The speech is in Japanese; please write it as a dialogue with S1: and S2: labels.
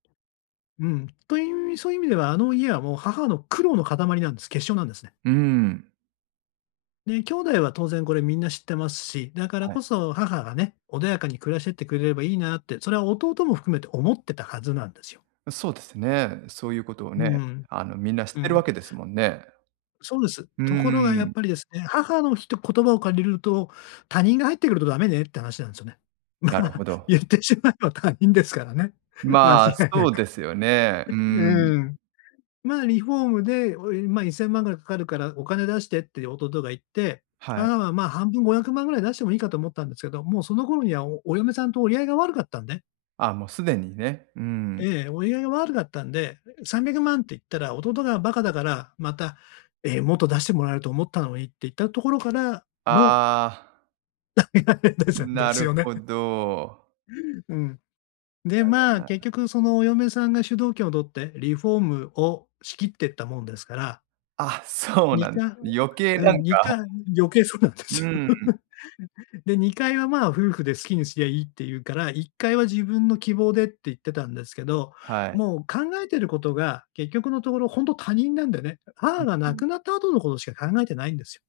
S1: うん。という、そういう意味ではあの家はもう母の苦労の塊なんです、結晶なんですね。
S2: うん。
S1: ね、兄弟は当然これみんな知ってますし、だから
S2: はい。
S1: こそ母がね、穏やかに暮らしてってくれればいいなって、それは弟も含めて思ってたはずなんですよ。
S2: そうですね、そういうことを
S1: う
S2: ね、
S1: ん。
S2: あの、みんな知っ
S1: う
S2: てる
S1: ん。
S2: わけですもんね。
S1: そうです。
S2: うん
S1: とこ
S2: う
S1: ろが
S2: ん
S1: や
S2: う
S1: っ
S2: ん。
S1: ぱりですね、母のひと言葉を借りると「他人が入ってくるとダメね」って話なんですよね。ま、
S2: なるほど。
S1: 言ってしまえば他人ですからね。間違
S2: ま、
S1: いな
S2: そう
S1: く。
S2: ですよね。うー ん。
S1: うん。ま、リフォームで、おいま、1000万ぐらいかかるから「お金出してって」弟が言って、
S2: はい。
S1: あ、ま、半分500万ぐらい出してもいいかと思ったんですけど、もうその頃にはおお嫁さんと折り合いが悪かったんで
S2: あ、もうすでにね、うん。
S1: ええ、折り合いが悪かったんで300万って言ったら弟がバカだから、また「え、もっと出してもらえると思ったのに」って言った「打-明」ところからの
S2: ああ。
S1: ですで
S2: な
S1: す
S2: る
S1: よね。
S2: ほど。
S1: うん。で、
S2: なるほど
S1: ま、
S2: な。
S1: 結局そのお嫁さんが主導権を取って、リフォームを仕切ってったもんですから
S2: あ、そう
S1: に
S2: なん、
S1: かんを
S2: 余計
S1: う
S2: な
S1: ん、
S2: ん
S1: にか
S2: か
S1: ん余計そうなんで
S2: うん
S1: す
S2: う
S1: よ。
S2: んうん。
S1: で、2階は、ま、夫婦で好きにすりゃいいって言うから、1階は自分の希望でって言ってたんですけど、
S2: はい。
S1: もう考えてることが、結局のところほんと他人なんだよね。母
S2: ん、
S1: が
S2: う
S1: 亡
S2: ん。
S1: くなった後のことしか考えてないんですよ。